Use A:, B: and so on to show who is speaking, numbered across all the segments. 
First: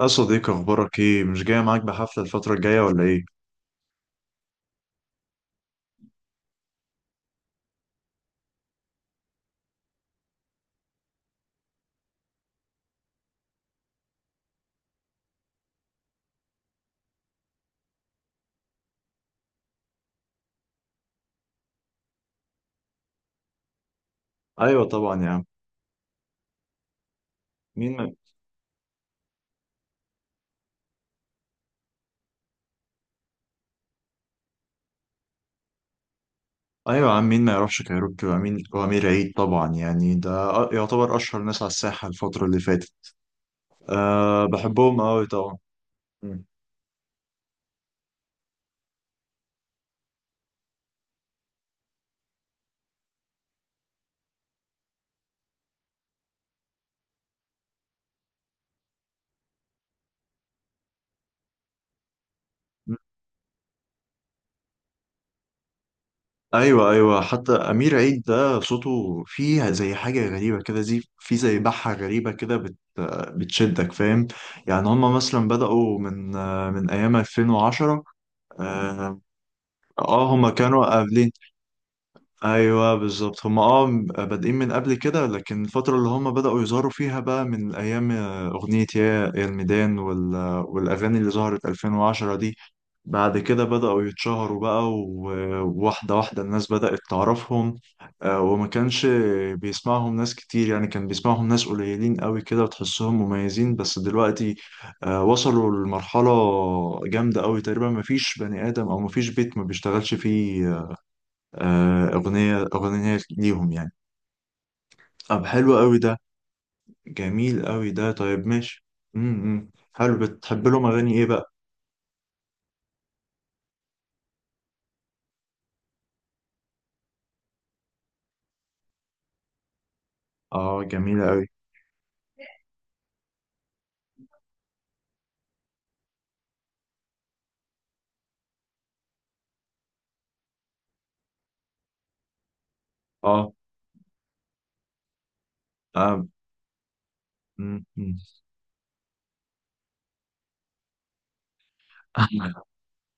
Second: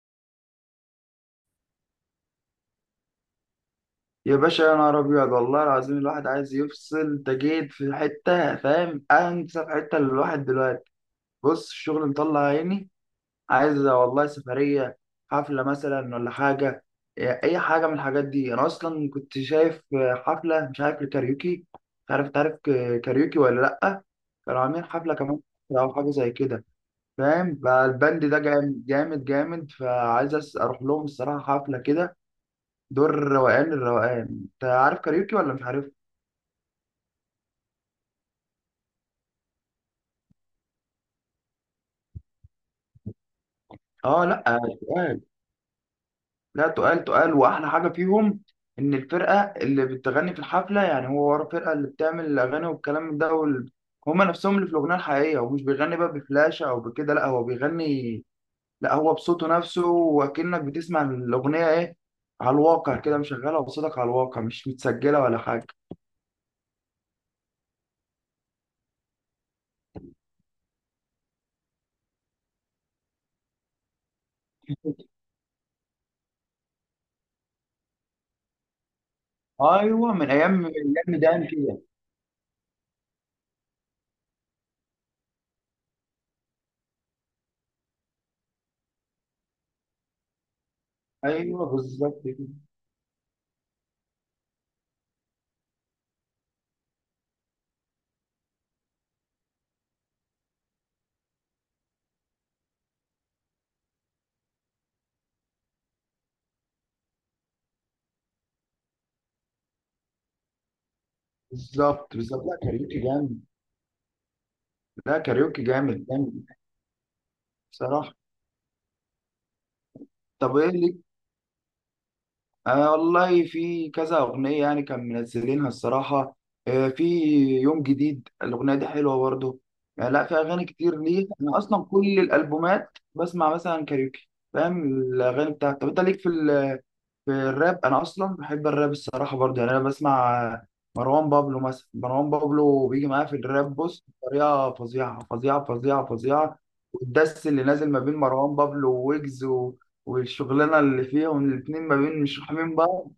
A: يا صديقي، اخبارك ايه؟ مش جاي معاك بحفله الفتره الجايه ولا ايه؟
B: يا باشا، يا نهار ابيض والله العظيم الواحد عايز يفصل. انت جيت في حته فاهم؟ انسب حته للواحد دلوقتي. بص الشغل مطلع عيني. عايز والله سفريه، حفله مثلا ولا حاجه. اي حاجه من الحاجات دي انا اصلا كنت شايف. حفله، مش عارف الكاريوكي، مش عارف تعرف كاريوكي ولا لا. كانوا
A: ايوه
B: عاملين حفله
A: طبعا يا
B: كمان
A: عم.
B: او حاجه زي كده، فاهم؟
A: مين ما...
B: فالبند ده جامد جامد جامد، فعايز اروح لهم الصراحه حفله كده. دور الروقان الروقان، انت عارف كاريوكي ولا مش عارف؟
A: ايوه يا عم، مين ما يعرفش كايروكي وامين وامير عيد؟ طبعا يعني ده يعتبر اشهر ناس على الساحه الفتره اللي فاتت.
B: اه
A: أه، بحبهم
B: تقال
A: قوي طبعا. مم.
B: لا تقال تقال، واحلى حاجه فيهم ان الفرقه اللي بتغني في الحفله، يعني هو ورا الفرقه اللي بتعمل الاغاني والكلام من ده وال... هما نفسهم اللي في الاغنيه الحقيقيه، ومش بيغني بقى بفلاشه او بكده، لا هو بيغني، لا هو بصوته نفسه، وكأنك بتسمع الاغنيه ايه، على الواقع كده، مشغلها بصوتك على الواقع، مش متسجله ولا حاجه.
A: ايوه، ايوه، حتى امير عيد ده صوته فيه زي حاجه غريبه كده، زي بحه غريبه كده، بتشدك، فاهم؟ يعني هم مثلا بدأوا من ايام 2010. اه.
B: ايوه، من
A: هم
B: ايام من
A: كانوا
B: ايام
A: قابلين.
B: ميدان كده.
A: ايوه بالظبط، هم اه بادئين من قبل كده، لكن الفتره اللي هم بداوا يظهروا فيها بقى من ايام اغنيه يا الميدان والاغاني اللي ظهرت
B: ايوه بالظبط
A: 2010
B: كده.
A: دي. بعد كده بداوا يتشهروا بقى و- وواحده واحده الناس بدات تعرفهم. وما كانش بيسمعهم ناس كتير، يعني كان بيسمعهم ناس قليلين قوي كده وتحسهم مميزين، بس دلوقتي وصلوا لمرحله جامده قوي، تقريبا ما فيش بني ادم او ما فيش بيت ما بيشتغلش فيه
B: بالظبط بالظبط. لا
A: أغنية
B: كاريوكي
A: أغنية
B: جامد.
A: ليهم يعني.
B: لا
A: طب
B: كاريوكي
A: حلو قوي
B: جامد
A: ده،
B: جامد
A: جميل قوي ده،
B: بصراحة.
A: طيب ماشي. حلو،
B: طب
A: بتحب
B: ايه
A: لهم
B: ليك؟
A: أغاني إيه بقى؟
B: آه والله في كذا أغنية يعني كان منزلينها الصراحة. آه في يوم جديد، الأغنية دي حلوة برضه. يعني لا في أغاني
A: آه،
B: كتير
A: جميلة
B: ليه،
A: قوي.
B: أنا أصلا كل الألبومات بسمع مثلا كاريوكي، فاهم الأغاني بتاعتي. طب أنت ليك في في الراب؟ انا اصلا بحب الراب الصراحه برضه، يعني انا بسمع مروان بابلو مثلا. مروان بابلو بيجي معاه في
A: آه،
B: الراب، بص بطريقه فظيعه فظيعه فظيعه
A: آه.
B: فظيعه. والدس اللي
A: مم،
B: نازل ما بين
A: مم.
B: مروان بابلو وويجز و... والشغلانه اللي فيهم الاتنين، ما بين مش فاهمين بعض.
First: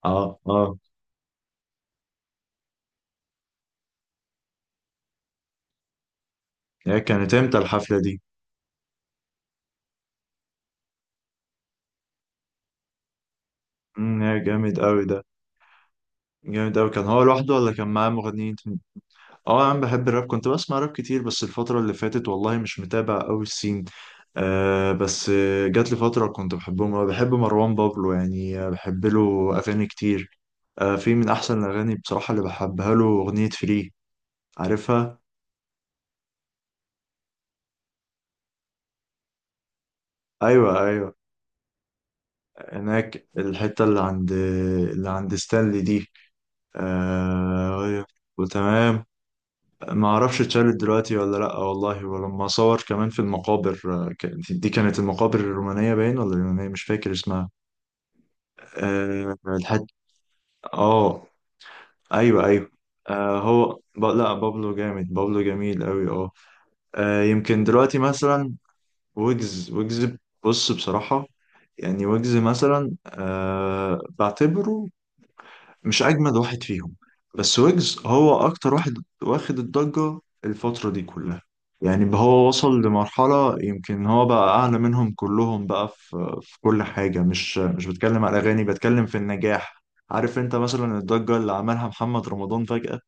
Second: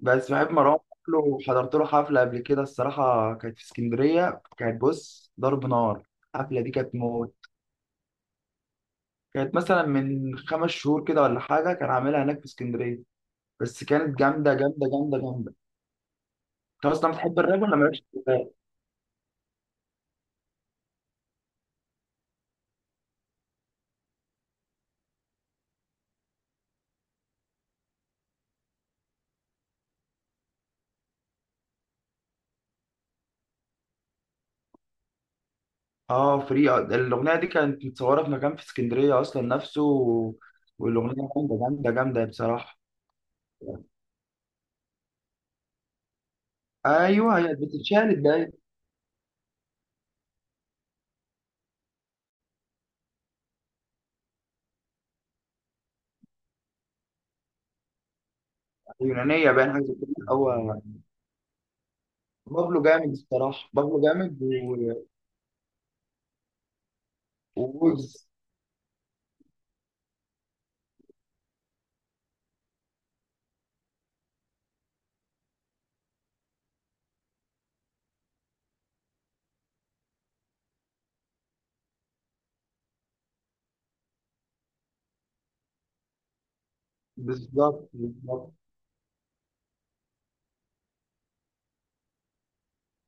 B: بس
A: آه،
B: بحب
A: آه.
B: مروان بابلو، وحضرت له حفله قبل كده الصراحه، كانت في اسكندريه، كانت بص ضرب نار. الحفله دي كانت
A: هي كانت
B: موت.
A: إمتى الحفلة دي؟
B: كانت مثلا من خمس شهور كده ولا حاجه، كان عاملها هناك في اسكندريه، بس كانت
A: يا
B: جامده
A: جامد
B: جامده
A: قوي ده.
B: جامده جامده.
A: جامد قوي،
B: انت
A: كان
B: اصلا
A: هو
B: بتحب
A: لوحده
B: الراب
A: ولا
B: ولا
A: كان
B: مالكش
A: معاه
B: في الراب؟
A: مغنيين تاني؟ آه، أنا بحب الراب، كنت بسمع راب كتير، بس الفترة اللي فاتت والله مش متابع قوي السين. آه بس جات لي فترة كنت بحبهم أوي. بحب مروان بابلو يعني، بحب له أغاني كتير. في من احسن الاغاني بصراحه اللي بحبها له اغنيه فري، عارفها؟
B: اه فري. الاغنيه دي كانت متصوره في مكان في اسكندريه اصلا نفسه و...
A: ايوه، ايوه،
B: والاغنيه جامده جامده جامده بصراحه.
A: هناك الحته اللي عند ستانلي دي.
B: ايوه هي
A: آه.
B: بتتشال الدقايق.
A: وتمام. ما اعرفش اتشالت دلوقتي ولا لا والله. ولما صور كمان في المقابر دي كانت المقابر الرومانيه باين ولا اليونانيه، مش فاكر اسمها. آه،
B: يونانيه باين حاجه
A: الحته.
B: زي كده هو.
A: اه. ايوه، ايوه.
B: بابلو جامد
A: آه
B: الصراحه، بابلو
A: لا
B: جامد و...
A: بابلو جامد، بابلو جميل قوي، اه. يمكن دلوقتي
B: وويجز.
A: مثلا ويجز. ويجز، بص بصراحة، يعني ويجز مثلا بعتبره مش أجمد واحد فيهم، بس ويجز هو أكتر واحد واخد الضجة الفترة دي كلها. يعني بقى هو وصل لمرحلة يمكن هو بقى أعلى منهم كلهم بقى في كل حاجة، مش
B: بالظبط
A: بتكلم على
B: بالظبط.
A: الأغاني، بتكلم في النجاح. عارف أنت مثلا الضجة اللي عملها محمد رمضان فجأة؟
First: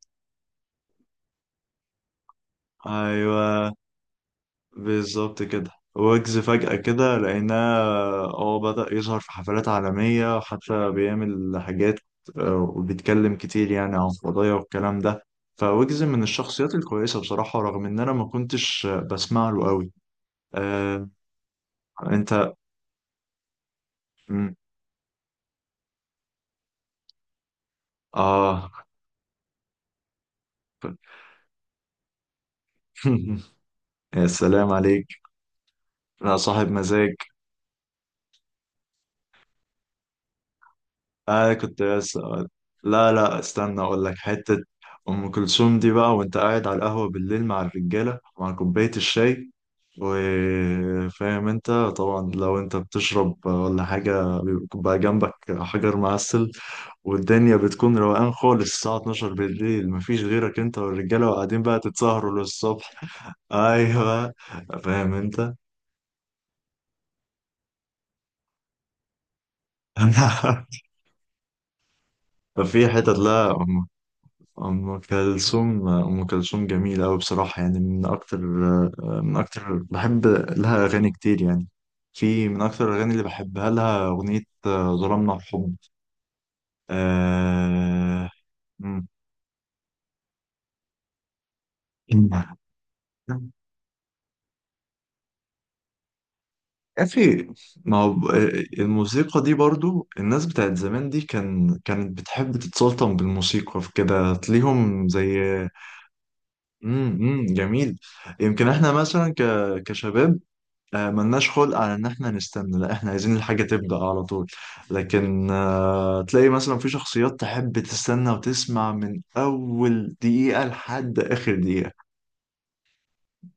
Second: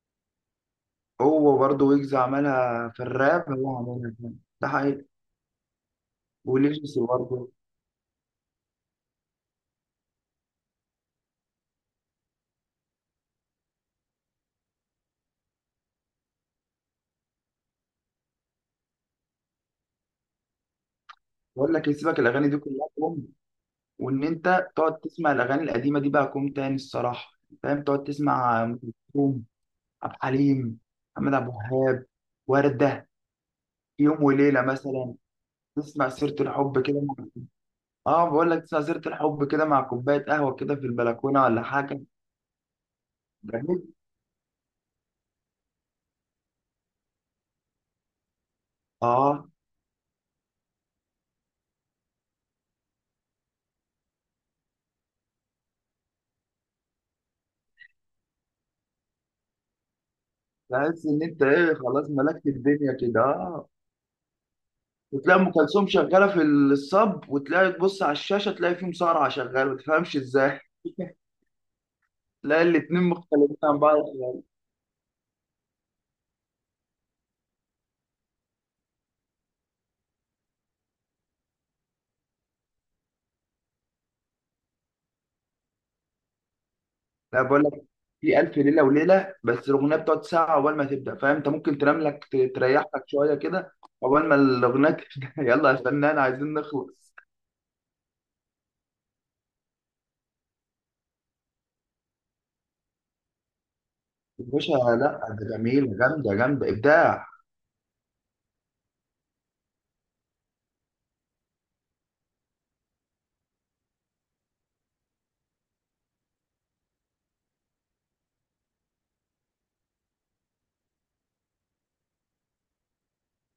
B: هو برضه ويجز عملها في الراب،
A: أيوه
B: هو عملها في ده حقيقي.
A: بالظبط كده، ويجز فجأة
B: وليجسي
A: كده
B: برضه.
A: لقيناه، اه بدأ يظهر في حفلات عالمية وحتى بيعمل حاجات، وبيتكلم كتير يعني عن قضايا والكلام ده. فويجز من الشخصيات الكويسة بصراحة، رغم إن أنا ما كنتش بسمع له قوي. آه.
B: بقول لك سيبك الاغاني
A: أنت.
B: دي كلها، وان
A: مم،
B: انت تقعد تسمع الاغاني القديمه دي بقى كوم تاني الصراحه، فاهم؟ تقعد تسمع
A: آه.
B: ام كلثوم، عبد الحليم، محمد عبد الوهاب، ورده. يوم
A: يا
B: وليله
A: سلام
B: مثلا،
A: عليك.
B: تسمع سيره
A: أنا صاحب
B: الحب كده
A: مزاج.
B: مع... اه بقول لك، تسمع سيره الحب كده مع كوبايه قهوه كده في البلكونه
A: آه،
B: ولا
A: كنت
B: حاجه.
A: بس. لا، لا، استنى
B: جميل.
A: أقول لك حتة. أم كلثوم دي بقى، وأنت قاعد على القهوة بالليل مع الرجالة، مع كوباية
B: اه،
A: الشاي، وفاهم انت طبعا لو انت بتشرب ولا حاجة، بيبقى جنبك حجر معسل، والدنيا بتكون روقان خالص الساعة 12 بالليل، مفيش غيرك انت
B: تحس ان
A: والرجالة،
B: انت
A: وقاعدين
B: ايه،
A: بقى
B: خلاص
A: تتسهروا
B: ملكت الدنيا
A: للصبح.
B: كده، اه.
A: ايوه، فاهم
B: وتلاقي ام
A: انت.
B: كلثوم شغاله في الصب، وتلاقي تبص على الشاشه تلاقي في مصارعه شغاله، ما تفهمش ازاي. تلاقي
A: ففي
B: الاتنين
A: حتت، لا،
B: مختلفين عن
A: أم
B: بعض.
A: أم كلثوم. أم كلثوم جميلة أوي بصراحة، يعني من أكتر بحب لها أغاني كتير يعني. في من أكتر الأغاني اللي بحبها لها أغنية ظلمنا الحب.
B: لا بقول لك،
A: آه...
B: في ألف ليلة
A: مم.
B: وليلة بس الأغنية بتقعد ساعة عقبال ما تبدأ، فاهم أنت؟ ممكن تنام لك، تريح لك شوية كده عقبال ما الأغنية تبدأ. يلا يا فنان عايزين
A: يا
B: نخلص.
A: أخي، ما هو ب- الموسيقى دي برضو، الناس بتاعت زمان دي كانت بتحب تتسلطن بالموسيقى في كده
B: يا باشا،
A: تليهم
B: لا
A: زي.
B: ده جميل، جامدة جامدة إبداع.
A: جميل. يمكن احنا مثلا كشباب، ملناش خلق على ان احنا نستنى، لا احنا عايزين الحاجة تبدأ على طول، لكن تلاقي مثلا في شخصيات تحب تستنى وتسمع من اول دقيقة لحد اخر دقيقة.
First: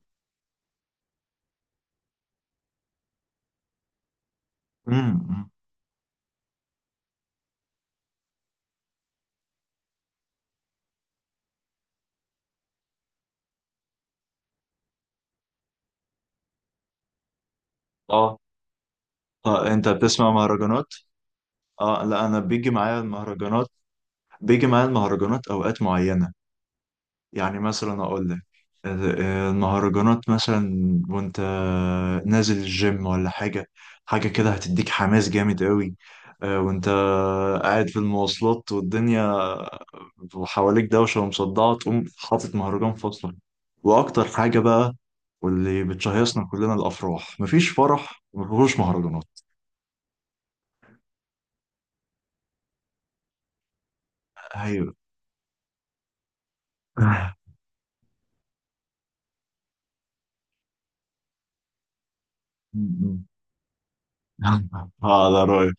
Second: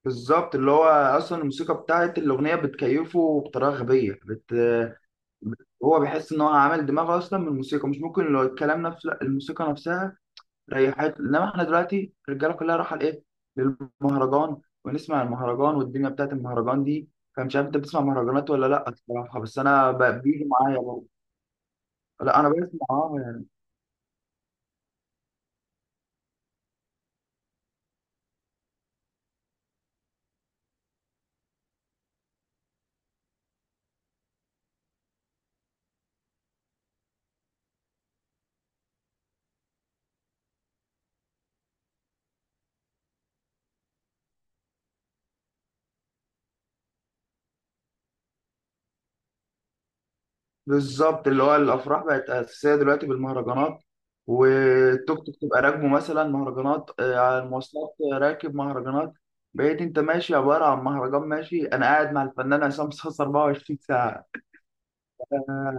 B: بالظبط، اللي هو أصلا الموسيقى بتاعت الأغنية بتكيفه بطريقة غبية بت...
A: امم.
B: هو بيحس إن هو عامل دماغه أصلا من الموسيقى، مش ممكن لو الكلام نفسه، لا الموسيقى نفسها ريحت. انما احنا دلوقتي الرجاله كلها رايحه لايه؟ للمهرجان. ونسمع المهرجان والدنيا بتاعت المهرجان دي. فمش عارف انت بتسمع
A: اه،
B: مهرجانات ولا لا الصراحه، بس
A: اه، انت
B: انا
A: بتسمع
B: بيجي معايا
A: مهرجانات؟
B: برضه.
A: اه، لا، انا
B: لا انا
A: بيجي
B: بسمع
A: معايا
B: اه يعني.
A: المهرجانات، بيجي معايا المهرجانات اوقات معينة. يعني مثلا اقول لك المهرجانات مثلا، وانت نازل الجيم ولا حاجة، حاجة كده هتديك حماس جامد قوي. وانت قاعد في المواصلات والدنيا وحواليك دوشة ومصدعة، تقوم حاطط مهرجان فصل. واكتر حاجة بقى واللي بتشهيصنا كلنا الافراح، مفيش فرح مفيهوش مهرجانات.
B: بالظبط، اللي هو الافراح بقت اساسيه دلوقتي بالمهرجانات،
A: ايوه.
B: والتوك توك تبقى راكبه مثلا مهرجانات، على المواصلات راكب مهرجانات. بقيت انت ماشي عباره عن مهرجان ماشي، انا قاعد مع الفنان عصام صاصا 24 ساعه.
A: اه ده رأيي.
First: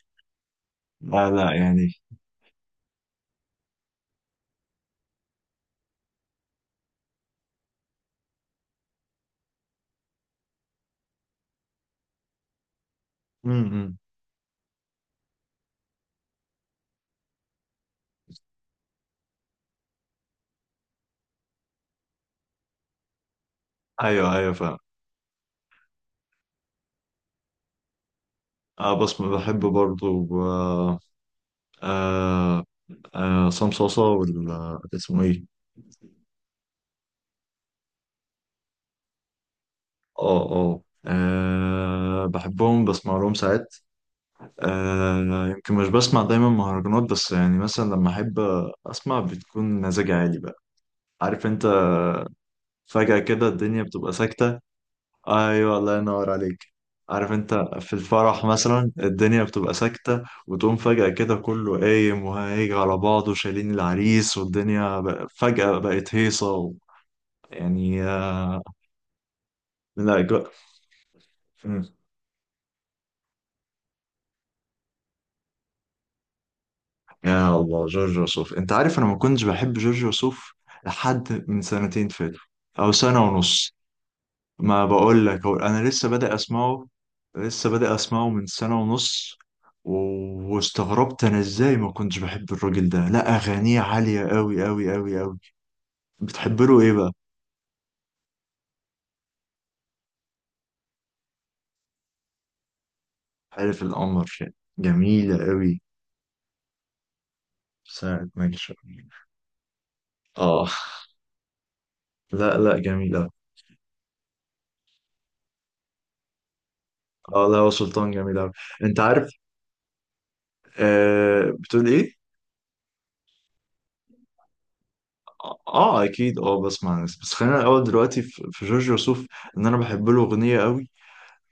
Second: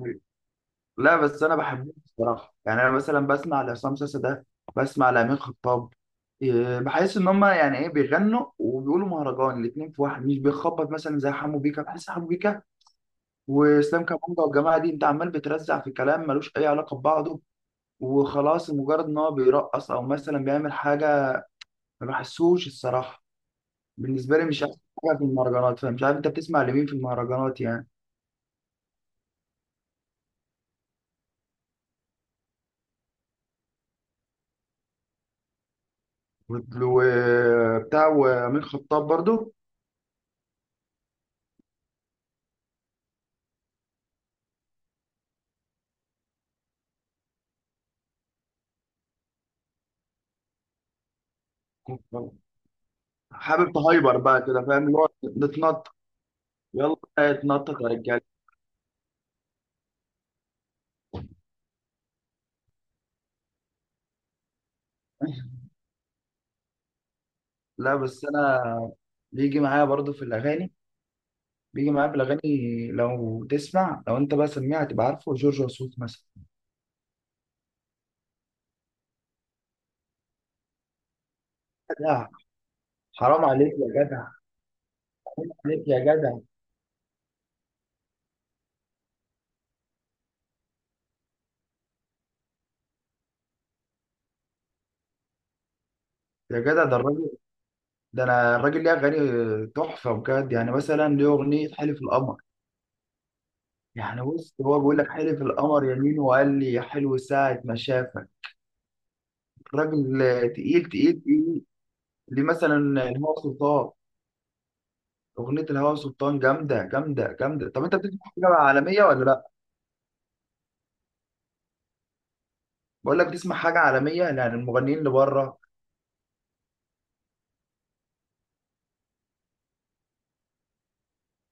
B: لا
A: لا،
B: بس
A: لا،
B: انا
A: يعني.
B: بحبهم بصراحه، يعني انا مثلا بسمع لعصام ساسا ده، بسمع لامين خطاب. بحس ان هم يعني ايه بيغنوا وبيقولوا مهرجان الاثنين في واحد، مش بيخبط مثلا زي حمو بيكا. بحس حمو بيكا
A: امم.
B: واسلام كابونجا والجماعه دي، انت عمال بترزع في كلام ملوش اي علاقه ببعضه، وخلاص مجرد ان هو بيرقص او مثلا بيعمل حاجه، ما بحسوش الصراحه.
A: ايوه،
B: بالنسبه لي
A: ايوه،
B: مش
A: فاهم.
B: احسن حاجه في المهرجانات. فمش عارف انت بتسمع لمين في المهرجانات يعني،
A: اه بس بحب برضو، آه. آه، آه، عصام صاصا ولا اسمه ايه؟
B: وبتاع وامين خطاب برضو.
A: اه، اه، بحبهم، بسمع لهم ساعات. يمكن مش بسمع دايما مهرجانات، بس يعني مثلا لما احب اسمع بتكون مزاجي عالي بقى، عارف انت؟ فجأة كده
B: حابب
A: الدنيا بتبقى
B: تهايبر بقى
A: ساكتة.
B: كده فاهم، اللي هو
A: ايوه،
B: بتنطط.
A: الله ينور عليك.
B: يلا
A: عارف انت،
B: اتنطط يا
A: في
B: رجاله.
A: الفرح مثلا الدنيا بتبقى ساكتة، وتقوم فجأة كده كله قايم وهيجي على بعضه شايلين العريس، والدنيا فجأة بقت هيصة
B: لا
A: يعني
B: بس انا بيجي معايا برضو
A: لا
B: في الاغاني،
A: مم.
B: بيجي معايا في الاغاني. لو تسمع، لو انت بقى سميع هتبقى عارفه جورج وسوف مثلا.
A: يا الله، جورج وسوف. انت عارف انا ما كنتش بحب جورج وسوف لحد من سنتين
B: جدع
A: فاتوا او سنة
B: حرام عليك
A: ونص.
B: يا جدع،
A: ما بقول لك،
B: حرام
A: هو
B: عليك
A: انا
B: يا
A: لسه بادئ
B: جدع.
A: اسمعه، لسه بادئ اسمعه من سنة ونص. و- واستغربت انا ازاي ما كنتش بحب الراجل ده، لا اغانيه عالية قوي قوي قوي قوي.
B: يا
A: بتحب له
B: جدع
A: ايه
B: ده
A: بقى؟
B: الراجل، ده انا الراجل ليه اغاني تحفه بجد، يعني مثلا ليه اغنيه حلف القمر.
A: حلف
B: يعني
A: القمر.
B: بص هو بيقول لك حلف
A: جميلة قوي.
B: القمر يمين، وقال لي يا حلو ساعه ما شافك.
A: ساعة ما يشاء.
B: الراجل
A: اه.
B: تقيل تقيل تقيل. دي
A: لا،
B: مثلا
A: لا، جميلة.
B: الهوى سلطان، اغنيه الهوى سلطان جامده جامده
A: اه، لا
B: جامده.
A: هو
B: طب انت
A: سلطان
B: بتسمع
A: جميل
B: حاجه
A: أوي. انت
B: عالميه ولا
A: عارف.
B: لا؟
A: آه، بتقول ايه؟
B: بقول لك بتسمع حاجه عالميه، يعني المغنيين اللي بره.
A: اه اكيد، بسمع ناس، بس خلينا الاول دلوقتي في جورج وسوف، ان انا بحب له اغنية قوي.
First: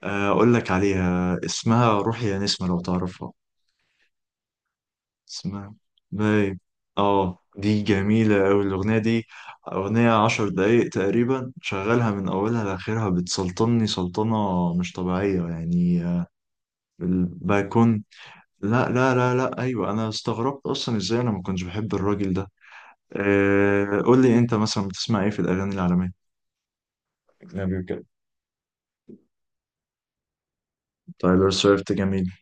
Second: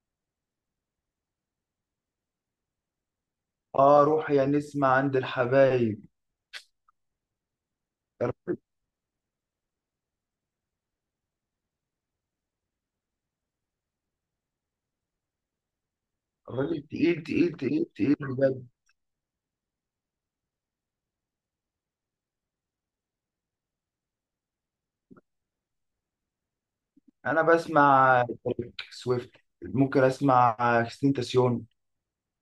A: اقول لك عليها، اسمها روحي يا نسمة، لو تعرفها.
B: اه روح يا نسمع عند
A: اسمها
B: الحبايب.
A: باي. اه دي جميلة أوي الأغنية دي، أغنية عشر دقايق تقريبا، شغالها من أولها لآخرها، بتسلطني سلطنة مش طبيعية يعني.
B: الراجل تقيل تقيل تقيل
A: الباكون.
B: تقيل بجد.
A: لا، لا، لا، لا، أيوة أنا استغربت أصلا إزاي أنا ما كنتش بحب الراجل ده. أه، قول لي أنت مثلا بتسمع إيه في الأغاني العالمية؟
B: انا
A: أجنبي وكده.
B: بسمع تريك سويفت، ممكن اسمع كريستين
A: تايلر
B: تاسيون.
A: سويفت جميل.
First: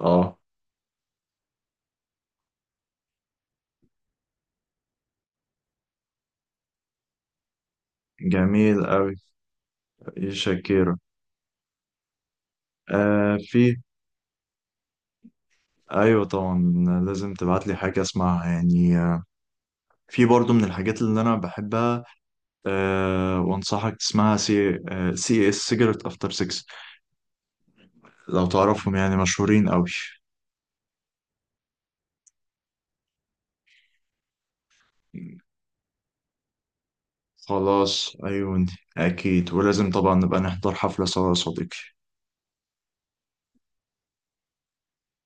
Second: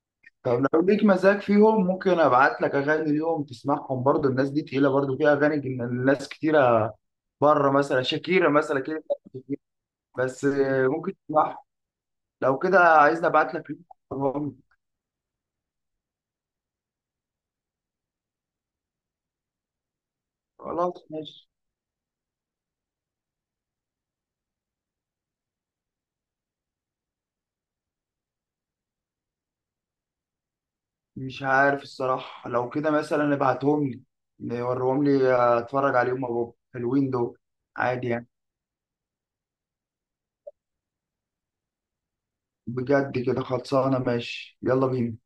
A: اه،
B: طب لو ليك مزاج فيهم ممكن ابعت لك اغاني ليهم تسمعهم برضو، الناس دي تقيله برضو في اغاني، الناس كتيره بره، مثلا شاكيرا مثلا
A: جميل
B: كده.
A: أوي. إيه،
B: بس
A: شاكيرا.
B: ممكن تسمعها لو كده، عايزني
A: أه،
B: ابعت لك
A: في.
B: لينك؟ وريهم لي.
A: أيوة طبعا، لازم تبعت لي حاجة أسمعها يعني. في برضه من
B: خلاص
A: الحاجات اللي انا
B: ماشي.
A: بحبها، أه، وانصحك تسمعها، سي اس سيجرت افتر 6، لو تعرفهم، يعني مشهورين قوي.
B: مش عارف الصراحة، لو كده مثلا ابعتهم لي وريهم لي، اتفرج عليهم مع بابا، حلوين دول عادي
A: خلاص
B: يعني.
A: ايوه. اكيد، ولازم طبعا نبقى نحضر حفلة سوا يا صديقي.
B: بجد كده خلصانة ماشي. يلا بينا.